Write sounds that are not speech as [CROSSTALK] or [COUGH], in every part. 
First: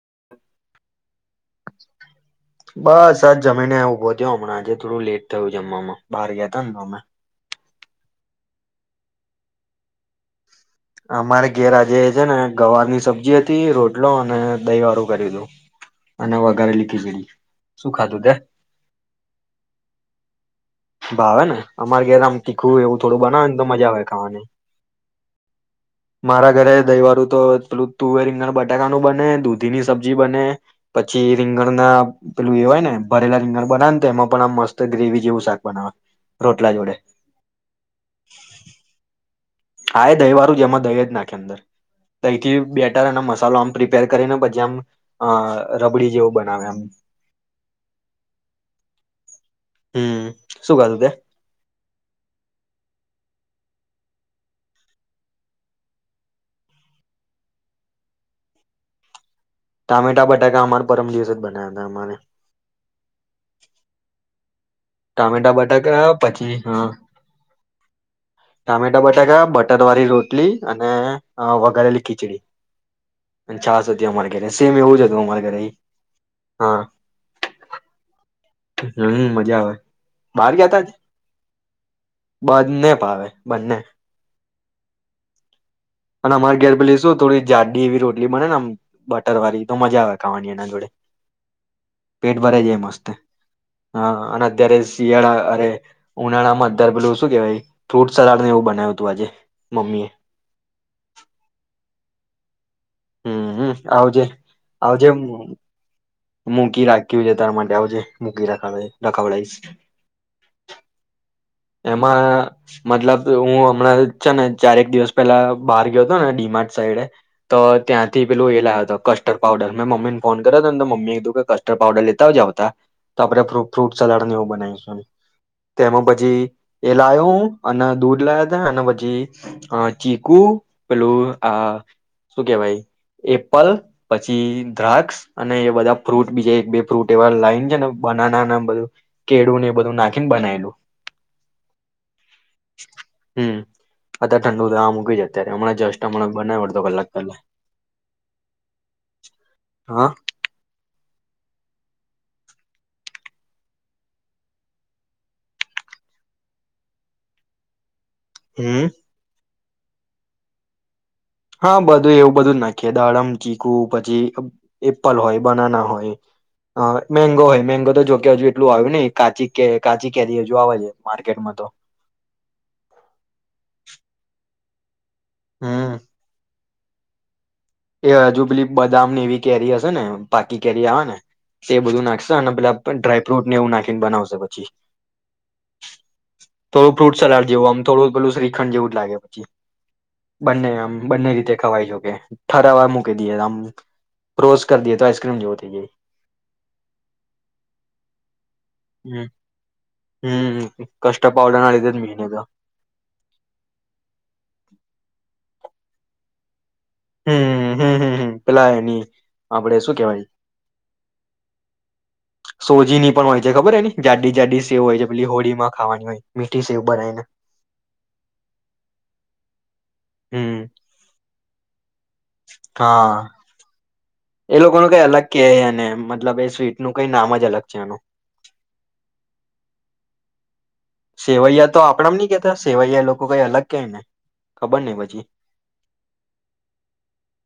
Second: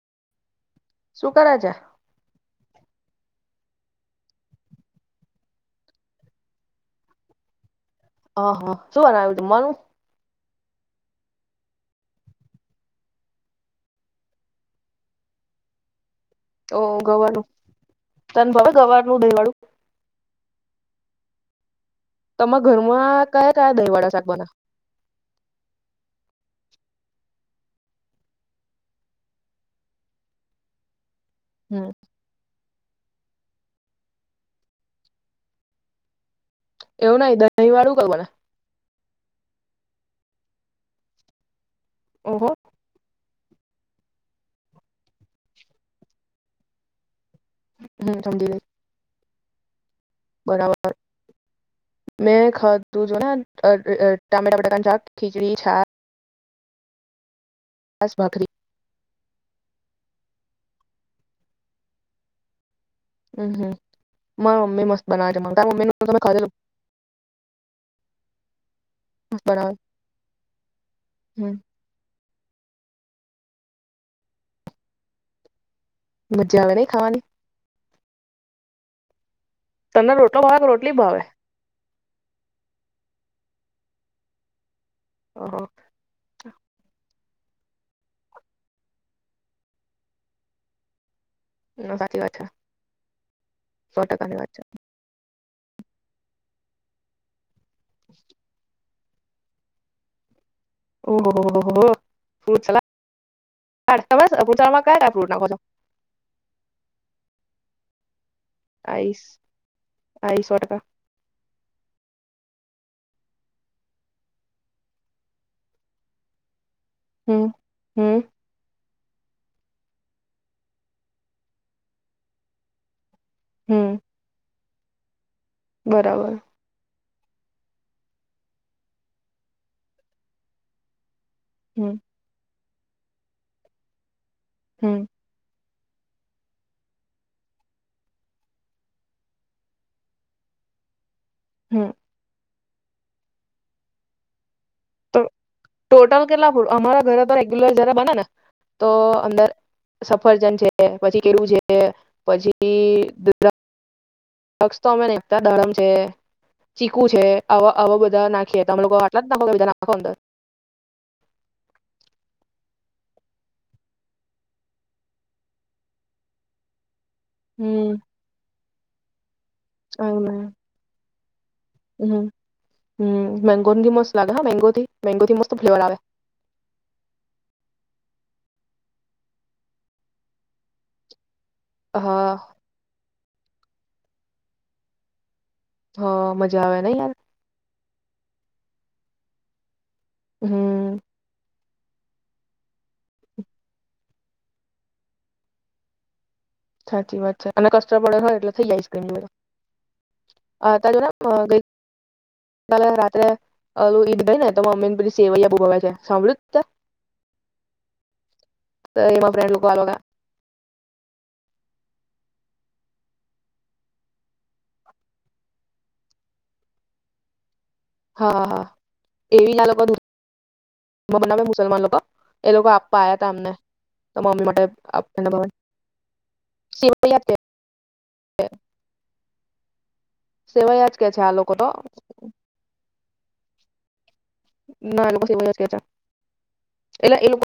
[INAUDIBLE] શું કરે છે? બસ આ જ જમીને ઉભો થયો હમણાં, આજે થોડું લેટ થયું જમવામાં, બહાર ગયા તા ન અમે. હા, હા. શું બનાયું જમવાનું? અમારે ઘેર આજે છે ને ગવાર ની સબ્જી હતી, રોટલો, અને દહી વાળું કરેલું. ઓહ ગવાર નું? તે તન ભાવે ગવારનું દહીંવાળું? ભાવે ને. અમારે ઘેરે આમ તમારા તીખું એવું થોડું ઘરમાં બનાવે કયા ને તો કયા મજા દહીં આવે વાળા શાક ખાવાની. બને? મારા ઘરે દઈ વારુ તો પેલું તુવે રીંગણ બટાકાનું બને, દૂધી ની સબ્જી બને, પ છી રીંગણ હમ ના પેલું એ હોય ને ભરેલા રીંગણ બનાવે ને તો એમાં પણ આમ મસ્ત ગ્રેવી જેવું શાક બનાવા એવું નહી દહીં વાળું કઈ બને? હા એ દહી વારું જેમાં દહી જ નાખે અંદર. ઓહો તઈથી બેટર અને મસ ચાલો આમ પ્રિપેર કરીને પછી આમ અહ રબડી જેવું બનાવે આમ. હમ્મ, સમજી લેઇ. હમ શું બરાબર કતું તે મેં ખાધું જો ને આન અહ અહ ટમેટા બટા શાક, ખિચડી, છા પાસ ભાકરી. ટામેટા બટાકા અમારા પરમ દિવસ જ બના્યા હતા અમારે. અમ્મ હમ્મ. મ ટામેટા બટેકા હા પછી હા ટામેટા બટાકા મસ્ત બનાવે. બટર વાળી રોટલી અને અહ હમ વઘારેલી ખીચડી. પેલી છાશ હતી અમારે ઘરે સેમ એવું જ હતું અમારા ઘરે ઈ. મજા આવે નહી ખાવાની? હમ્મ. મ તને રોટલો ભાવે કે રોટલી ભાવે? બંને ભાવે બંને. હા, હા. અને અમારે ઘેર પેલી શું થોડી જાડ્ડી એવી રોટલી બને ને આમ બટર વાળી તો મજા આવે ખાવાની એના જોડે. ના સાચી વાત પેટ છે ભરાઈ જાય મસ્ત. સો હા, ટકાની અને વાત છે. અત્યારે શિયાળા અરે ઉનાળામાં [UNINTELLIGIBLE] શું કેવાય? ફ્રૂટ સલાડ ને એવું બનાયું તું આજે, મમ્મી એ. ઓહ હો, હો, હો ફ્રૂટ સલાડ હમ્મ-હમ્મ તમે ફ્રૂટ સલાડમાં કયા આવજે-આવજે, કયા ફ્રૂટ નાખો છો? મૂકી રાખ્યું છે તાર માટે આવજે. મૂકી રખાવાય આઈસ રખાવડાઈશ. આઈ સો ટકા એમાં મતલબ હું હમણાં છે ને ચારેક દિવસ પેલા બહાર ગયો હતો ને ડીમાર્ટ સાઈડે હમ તો હમ ત્યાંથી પેલું એ લા વતો કસ્ટર્ડ પાવડર, મેં મમ્મીને ફોન કર્યો તો ને તો મમ્મી એ કીધું કે કસ્ટર્ડ પાવડર લેતા જ આવતા. તો આપણે ફ્રૂ હમ ફ્રૂટ સલાડને એવું બનાઈ. હા. તેમાં બરાબર પછી એ લાયો હું, અને દૂધ લાયા તા, અને પછી અહ ચીકુ, પેલું હમ હા. કેવાય એપલ પછી હમ દ્રાક્ષ, અને એ બધા ફ્રૂટ બીજા એક બે ફ્રૂટ એવા લાઈન છે ને બનાના ને બધું, કેળું ને એ બધું નાખીને બનાયેલું. હમ્મ. હમ્મ. [UNINTELLIGIBLE] ઠંડુ થાવા મૂક્યું તો છે અત્યારે, હમણાં જસ્ટ ટોટલ હમણા કેટલા બનાવ અડધો કલાક [UNINTELLIGIBLE] પેલા રેગ્યુલર જ્યારે બનેને તો અંદર હા સફરજન છે, પછી કેળું છે, પછી એ દ્રા ક્ષ તો અમે [UNINTELLIGIBLE] દાડમ છે, ચીકુ છે, આવ આવા બધ ધા નાખીએ તો અમે હમ લોકો [UNINTELLIGIBLE] નાખો અંદર. હા બધું એવું બધું જ નાખીએ, દાડમ, ચીકુ, પછી એપલ હોય, બનાના હોય, અહ મેંગો હોય, હમ મેંગો તો જોકે હજુ એટલું આવ્યું ને કાચી કે કાચી કેરી હજુ આવે છે. માર્કેટ માં તો હમ્મ-હમ્મ. મેંગો થીન મસ્ત લાગે હો મેંગો થી. મેંગોથી મસ્ત ફ્લેવર હમ આવે. એ હજુ પેલી બદામને એવી કેરી હશે ને પાકી કેરી આવે ને તે બધું નાખશે હા અને પેલા પ ડ્રાય ફ્રુટ ને એવુથ નાખીન બનાવશે પછી. હા મજા આવે ને થોડું યાર ફ્રૂટ સલાડ જેવું આમ. થોડું પેલું શ્રીખંડ જેવું જ લાગે પછી. બંને આમ હમ બંને રીતે ખવાય જો કે. ઠરાવા મૂકી દીએ આમ, રોસ્ટ કર દીએ તો આઈસક્રીમ જેવુ થઈ જાય. સાચી વાત છે. અને કસ્ટર પાવડર હોય એટલે [INAUDIBLE] હમ હમ કસ્ટર્ડ પાવડર ના લીધે જ મીને તો સેવૈયા બહું ભાવે છે. સાંભળ્યું છ તે? હમ્મ-હમ્મ-હમ્મ. પેલા એની તો એમાં ફ્રેન્ડ લોકો આ આપડે લોકો શું કેવાય? સોજીની પણ હોય છે ખબર એની? જાડી જાડી સેવ હોય છે, પેલી હોળીમાં ખાવાની હોય, મીઠી સેવ બનાયને. હા, હા એવી [INAUDIBLE] હમ અમારે બનાવે મુસલમાન લોકો. એ લોકો આપવા હા આયા ત અમને. તો મમ્મી એ માટે લોકો ન કઈ અલગ આપવાના કે ભાવે અને મતલબ એ સ્વીટ ન કઈ સેવૈયા નામ કે જ અલગ છે એનું. સેવૈયા જ કે છે આ લોકો સેવૈયા તો આપણા નની કેતા સેવૈ ક એ લોકો કઈ અલગ કય ને. ખબર નઈ ના એ પછી લોકો કે છે, એટલે એ લોકો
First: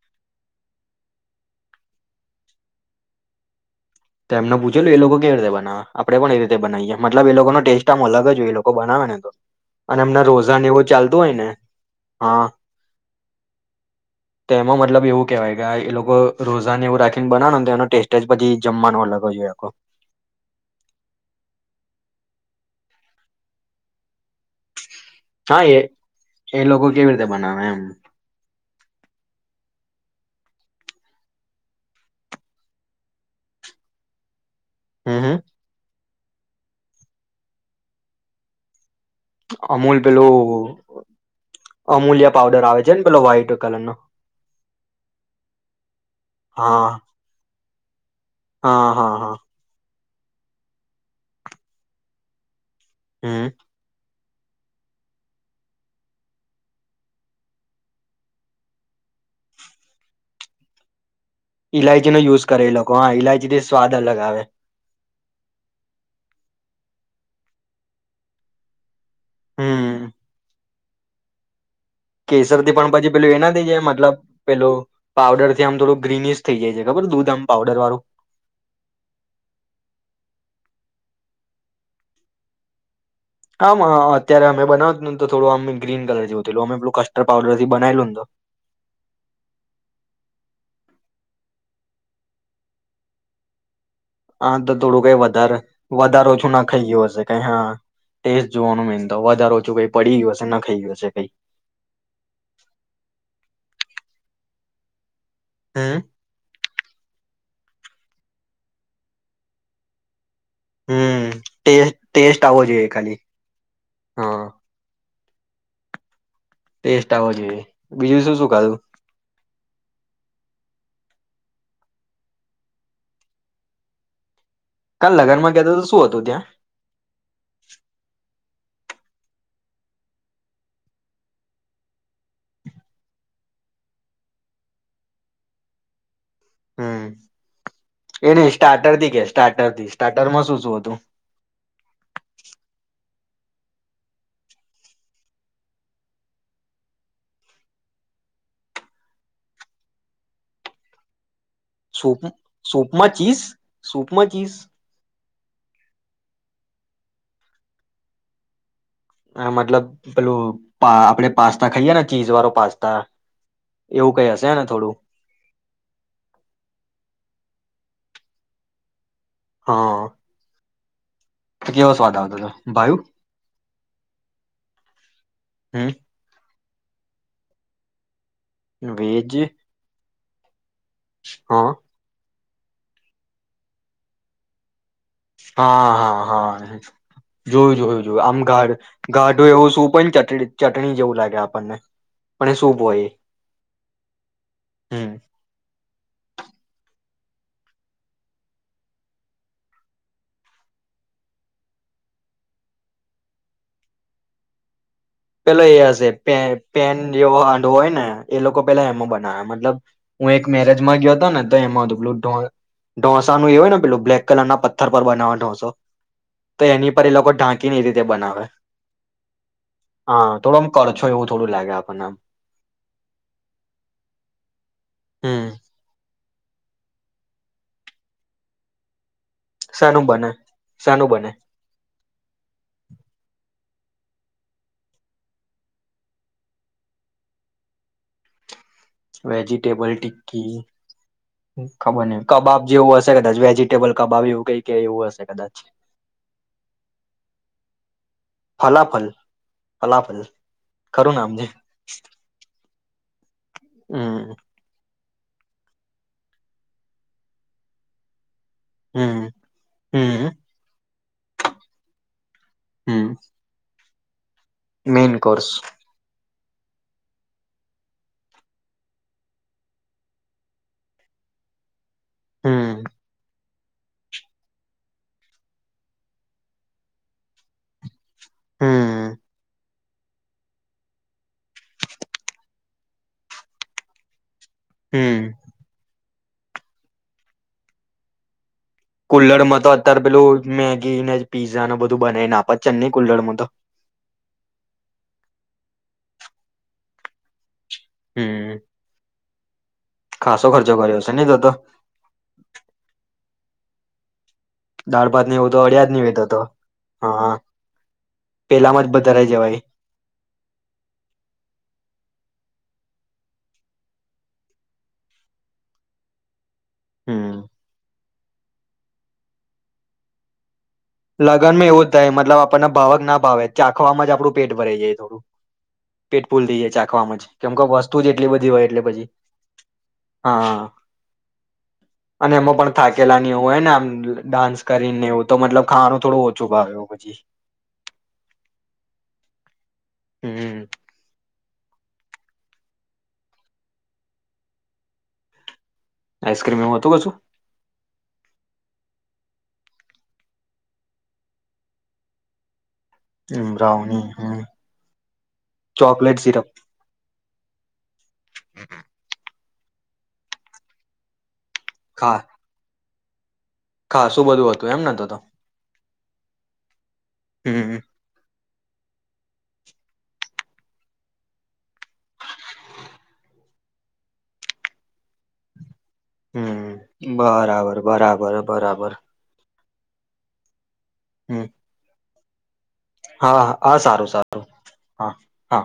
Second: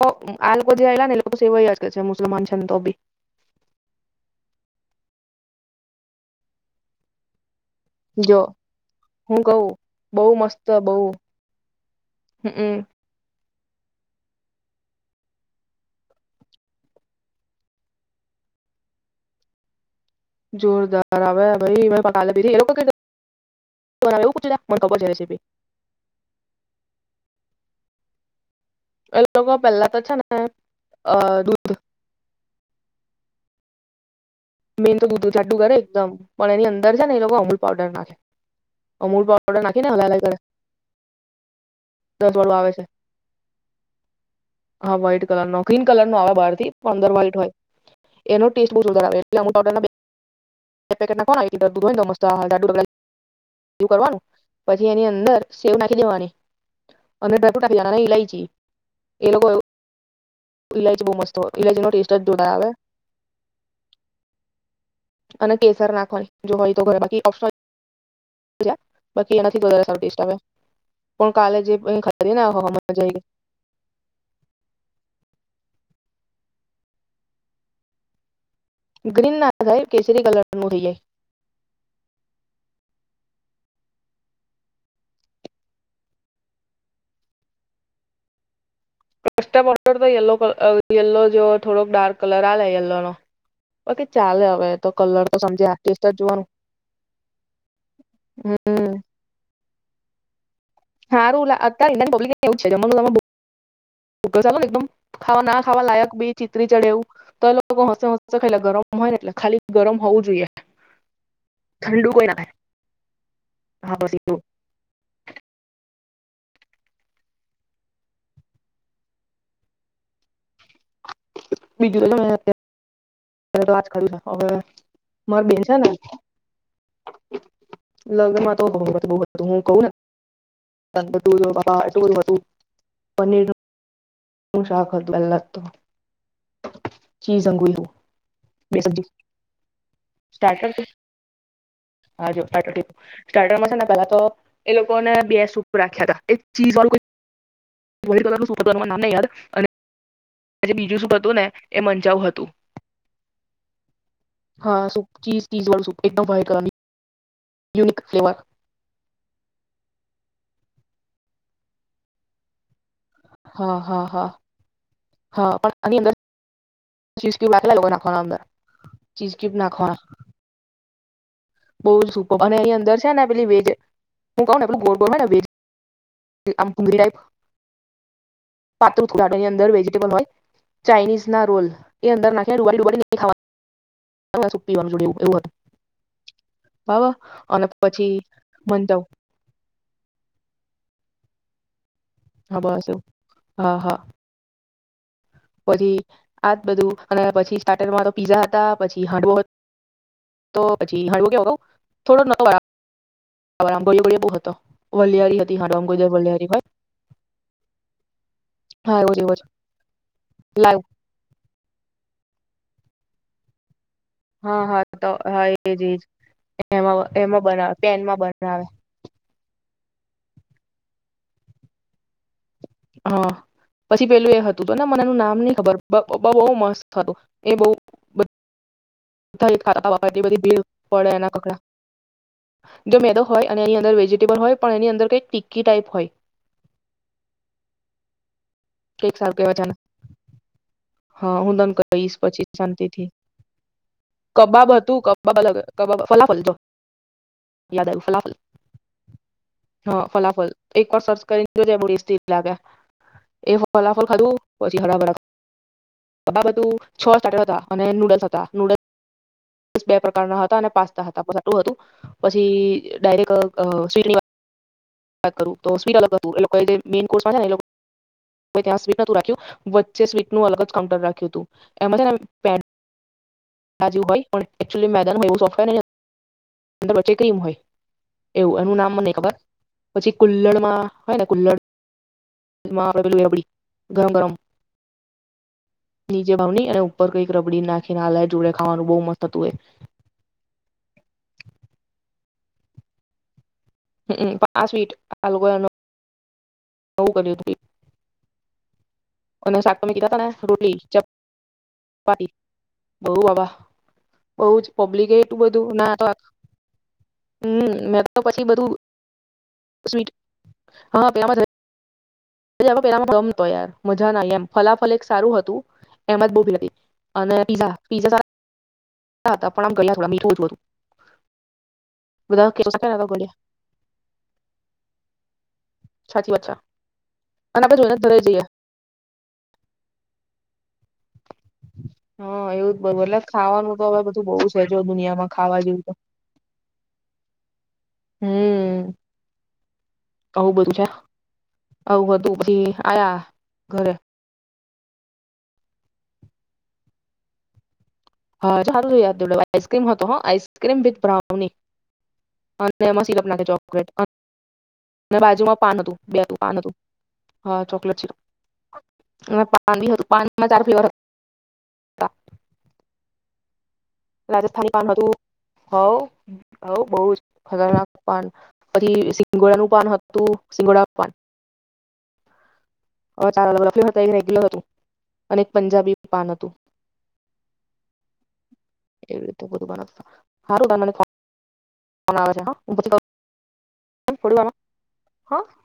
તો આ લોકો જેલા ને એ લોકો સેવાય છે, મુસલમાન છે ને તો બી. તો એમને પૂછ્યું એ લોકો કેવી રીતે બનાવા, આપડે પણ એ રીતે બનાવીએ મતલબ એ લોકોનો ટેસ્ટ અલગ જ જો હોય એ લોકો બનાવે ને તો, હું કઉ અને એમના બહુ રોઝાન મસ્ત એવું બહુ ચાલતું હોય ને, હા. હમમ તેમાં મતલબ એવું કેવાય કે એ લોકો રોઝાને એવું રાખીને બનાવ ને તો એનો ટેસ્ટ જ પછી જમવાનો અલગ હોય એમ આખો. જોરદાર આવે ભાઈ મે પ લ પી. [UNINTELLIGIBLE] હા એ એ લોકો કેવી રીતે બનાવે? એમ. એ લોકો પેલા તો છે ને, અ દૂધ મેન તો હમ હમ છાટું કર એકદમ પણ એની અંદર છે ને એ લોકો અમૂલ પાવડર નાખે. અમૂલ પાવડર નાખીને હ અમૂલ પેલું કરે, દસ અમૂલ્યા વાડો પાવડર આવે છે, ને પેલો વ્હાઈટ કલર નો હા વ્હાઈટ કલર નો ગ્રીન કલર નો આવે બાર થી હા અંદર વ્હાઈટ હોય. એનો ટેસ્ટ બહુ હા હા હા [UNINTELLIGIBLE] આવે. [INAUDIBLE] [INAUDIBLE] હમ્મ. કરવાનું પછી એની અંદર સેવ નાખી દેવાની, [UNINTELLIGIBLE] ઈલાયચી એ લોકો એવું ઈલાયચી બોવ મસ્ત ઈલાયચીનો જ યુઝ જોરદાર કરે આવે એ લોકો, હા ઈલાયચી થી સ્વાદ અલગ આવે. અને કેસર નાખવાની જો હોય તો [UNINTELLIGIBLE] બાકી એનાથી વધારે સારું હમ ટેસ્ટ આવે. પણ કાલે જે ખાધી ને કેસર આહાહા થી પણ મજા પછી આઈ પેલું એનાથી જ એ મતલબ પેલું પાવડર થી આમ થોડું ગ્રીનિશ થઈ જાય છે, ખબર આમ દૂધ આમ પાવડર વાળું. ગ્રીન ના થાય, કેસરી કલરનું થઈ જાય. આમ અત્યારે અમે બનાવતુંને તો થોડું આમ ગ્રીન કલર જેવું થયેલું. અમે પેલું કસ્ટર્ડ પાવડર થી બનાયલું ને તો. કસ્ટડર તો યેલો કલ અહ યેલો જેવો થોડોક ડાર્ક કલર આવે યેલો નો. બાકી ચાલે આમ હવે તો થોડું કઈ કલર તો વધારે, સમજે આર્ટિસ્ટ જ વધારો જોવાનું ઓછું નખાઈ ગયું હશે કઈ, હા ટેસ્ટ જોવાનું હમ મેન તો. [UNINTELLIGIBLE] જો કઈ પડી ગયું હશે. નખાઈ ગયું હશે કઈ [UNINTELLIGIBLE] ફગસાલ ને એકદમ. ખાવા ના ખાવા હમ લાયક બી ચિત્રી ચડે એવું તલો હ હ ખાલા ગરમ હોય એટલે ખાલી ગરમ હોવું જોઈએ. હમ્મ ટે ઠંડુ કોઈ ના ટેસ્ટ આવો જોઈએ ખાલી ખાય બસ એવું હા ટેસ્ટ આવ જોઈએ, બીજું શું શું ખાધું? બીજું [UNINTELLIGIBLE] એ તો આવાજ [UNINTELLIGIBLE] કાલ લગ્નમાં ગયા તો તો શું હતું ત્યાં? લગ્નમાં તો [UNINTELLIGIBLE] હત હું કહું ને [UNINTELLIGIBLE] ટું હતું પનીર નું નું શાખ હતું પેલા તો. હમ્મ ચીઝ અંગુર એ ને બે સ્ટાર્ટ સબ્જી થી કે સ્ટાર્ટરથી સ્ટાર્ટરમાં શું સ્ટાર્ટર શું હતું? હા જો સ્ટાર્ટર સ્ટાર્ટરમાં છે ને, પેલા તો એ લોકોને બે સૂપ રાખ્યા હતા, એક ચીઝ વાળું કોઈ વ્હાઇટ કલરનું સૂપ હતું તેનું નામ નઈ યાદ અને જે બીજું સૂપ હતું ને એ મંચાઉ સુપ હતું સુપમાં ચીસ! શૂપમાં ચીસ હા સૂપ ચીઝ, ચીઝ વાળું એકદમ વ્હાઇટ કલરની યુનિક ફ્લેવર અ મતલબ પેલું પા આપણે પાસ્તા ખાઈએ ચીજ વાળો પાસ્તા. હા હા એવું હા, કઈ હશે ને થોડું હા પણ આની અંદર લાગ લ ના [UNINTELLIGIBLE] ચીઝકીપ નાખાવા. હા તો કેવો બઉ સ્વાદ આવતો સુપર હતો અને એ અંદર ભાયું છે ને પે વેજ હું ક ને પેલું ગો ગોને વેજ. હમ આમ [UNINTELLIGIBLE] પાત્ર વેજ ઉઘાટન ની અંદર વેજીિટેબલ હોય. ચાઇનીઝ ના રોલ, હા એ અંદર નાખ ર ખવા પીવાનું જોેું [UNINTELLIGIBLE] હા હા. હા હા અને જોયું જોયું પછી જોયું આમ ગા મંચાઉ ગાઢો એવું શું કોઈ ચટ ચટણી જેવું લાગે આપણને. પણ એ હા સૂપ બસું હોય એ. હા હા. હમ. પછી આજ બધું અને પછી સ્ટાર્ટરમાં તો પીઝા હતા પછી હાંડવો તો પ હાંડવો કેવ ક થોડો ન [UNINTELLIGIBLE] બ આમ બોલી ગળ બહુ હતો. વલિયારી હતી પેલો એ હાંડવો આમ હશે ગોજર વલિયારી હોય પેન જેવો હડો હોય ને એ લોકો પેલા હા એમાં એવો જ એવો જ બનાવ્યા મતલબ, હું એક લાઈવ મેરેજમાં ગયો હતો ને તો એમાં લોન ઢોસાનું એવ હોય ને પેલું. બ્લેક કલર ના હા હા પથ્થર પર તો બનાવવા હા ઢોંસો, એજ એજ તો એની એમાં પર એ લોકો એમાં ઢાંકીને બનાવે એ રીતે પેનમાં બનાવે. હા થોડોમ કરછો એવું થોડું લાગે આપણને આમ. હા પછી પેલું એ હતું. ત મનેનું નામ હમ ન ખબર. બહુ મસ્ત હતો, એ બહ શાનું ધી બને ભીડ શાનું પડે બને એના કકડા જો મેદો હોય [UNINTELLIGIBLE] અને એની અંદર વેજીિટેબલ હોય પણ એની અંદર કઈક ટીકી ટાઈપ હોય. કઈક સારું કહેવાય છે આને વેજીિટેબલ, ટિક્કી હા હું તને ખબર ન કહીશ પછી કબાબ જેવું શાંતિથી હશે કદાચ વેજીિટેબલ કબાબ એવું કઈ ક હતું એવું હશે કબાબ કદાચ. અલગ કબાબ ફલાફલ જો યાદ આવ્યું ફલાફલ ફલાફલ હા ફલાફલ એક વાર ખરું સર્ચ નામ છે કરીને જોજાય સ્ લાગે, એ ફલ હમ ખાધું પછી બરાબરા, બધું છ સ્ટાર્ટર હતા અને નુડલ્સ હતા. હમ નૂડલ્સ બે હમ પ્રકારના હતા અને પાસ્ હતા પણટું હતું. પછી હમ ડાયરેક્ટ મેન શ્રીવા [UNINTELLIGIBLE] ક કોર્સ કરું તો ગ કર [UNINTELLIGIBLE] એ લોકો મેન કોર્માં છે ને એ લોકો હવે ત્યાં સ્વીટ નું રાખ્યું, વચ્ચે સ્વીટનું અલગ જ કાઉન્ટર રાખ્યું હતું. એમાં છે ને હમ જેવું હોય પણ એકચુલી મેદાન હોય એવું સોફ્ટવેર વચ્ચે ક્રીમ હોય. એવું એનું નામ મને હમ ખબર. પછી કુલ્લણમાં હોય ને કુલ્લણ. રાબડી અ આપડી ગરમ ગરમ. હમ. નીચે વાાવણી અને ઉપર કઈ રબડી નાખીને આલાય જોડે ખાવાનું બહુ મસ્ત હતું એ કુલરમાં તો અત્યારે પેલું મેગી ને પીઝા ન બધું બનાવીને આપે. પચન નહી કુલ્લડમાં તો. હમ પણ આ સ્વીટ હલગો એનું બ કર્યું ત [UNINTELLIGIBLE] હમ. અને સા તમે તને ખાસો ખર્ચો રોટીલી કર્યો હશે નહી થતો ચપાટી બહુ બાબ બ જ દાળ પબ્લિક ભાત ને એલું એવું તો બધું અડ્યા જ ના નહી હોય તો હા હ મે તો પછી બધું પેલામાં જ બધા રહી જવાય હા. પેલા રમ તોયાર મજા ના એમ ફલાફલ એક સારું હતું એમ જ બહુ ભીડ હતી. અને હમ પીઝા. હા પણ આમ ગયેલા થોડા મીઠું જ હતું. લગ્નમાં એવું જ થાય મતલબ બધા આપણને કેસો સાથે ને ભાવક તો ના ગળ્યા ભાવે ચાખવામાં જ આપણું પેટ ભરાઈ જાય થોડું. પેટ સાચી ભૂલ વાત છે થઈ જાય ચાખવામાં જ કેમ કે અને આપણે જોઈને વસ્તુ જ ઘરે એટલી જઈએ બધી હોય એટલે પછી, હા. [INAUDIBLE] અને હા એમાં પણ એવું જ બધું એટલે થાકેલા એવું હોય ને ખાવાનું આમ તો હવે બધું બહુ ડાન્સ છે જો કરીને એવું દુનિયામાં તો ખાવા મતલબ જેવું તો ખાવાનું થોડું ઓછો ભ્યો પછી હમ હમ. છે આવ બધું પછી આયા ઘરે. આઈસ્ક્રીમ એવ હતું કસુ? હા સાર જો યાદ આઈક્રીમ હતો હ આઈસક્રીમ વિથ બ્રાઉની. એમાં સીલપ નાખે હમ ચોકલેટ, બ્રાઉની હમ બાજુમાં પાન હતું ચોકલેટ બે હતું સિરપ પાન હતું. હા. [UNINTELLIGIBLE] પાન બી હતું પાનમાં ચાર ફ્લેવર. હતા હા. હા શું બધું હતું એમ ને તો તો. આવું. બહુ જ હમ ખતરનાક પણ. પછી સિંગોડાનું પાન હતું સિંગોડાનું પાન. [INAUDIBLE] હતા રેગ્યુલર હતું, અને પંજાબી પાન હતું હમ, બરાબર બરાબર બરાબર. હારું બ હમ. બન આવેર હ. હા હા સારું સારું હા હા.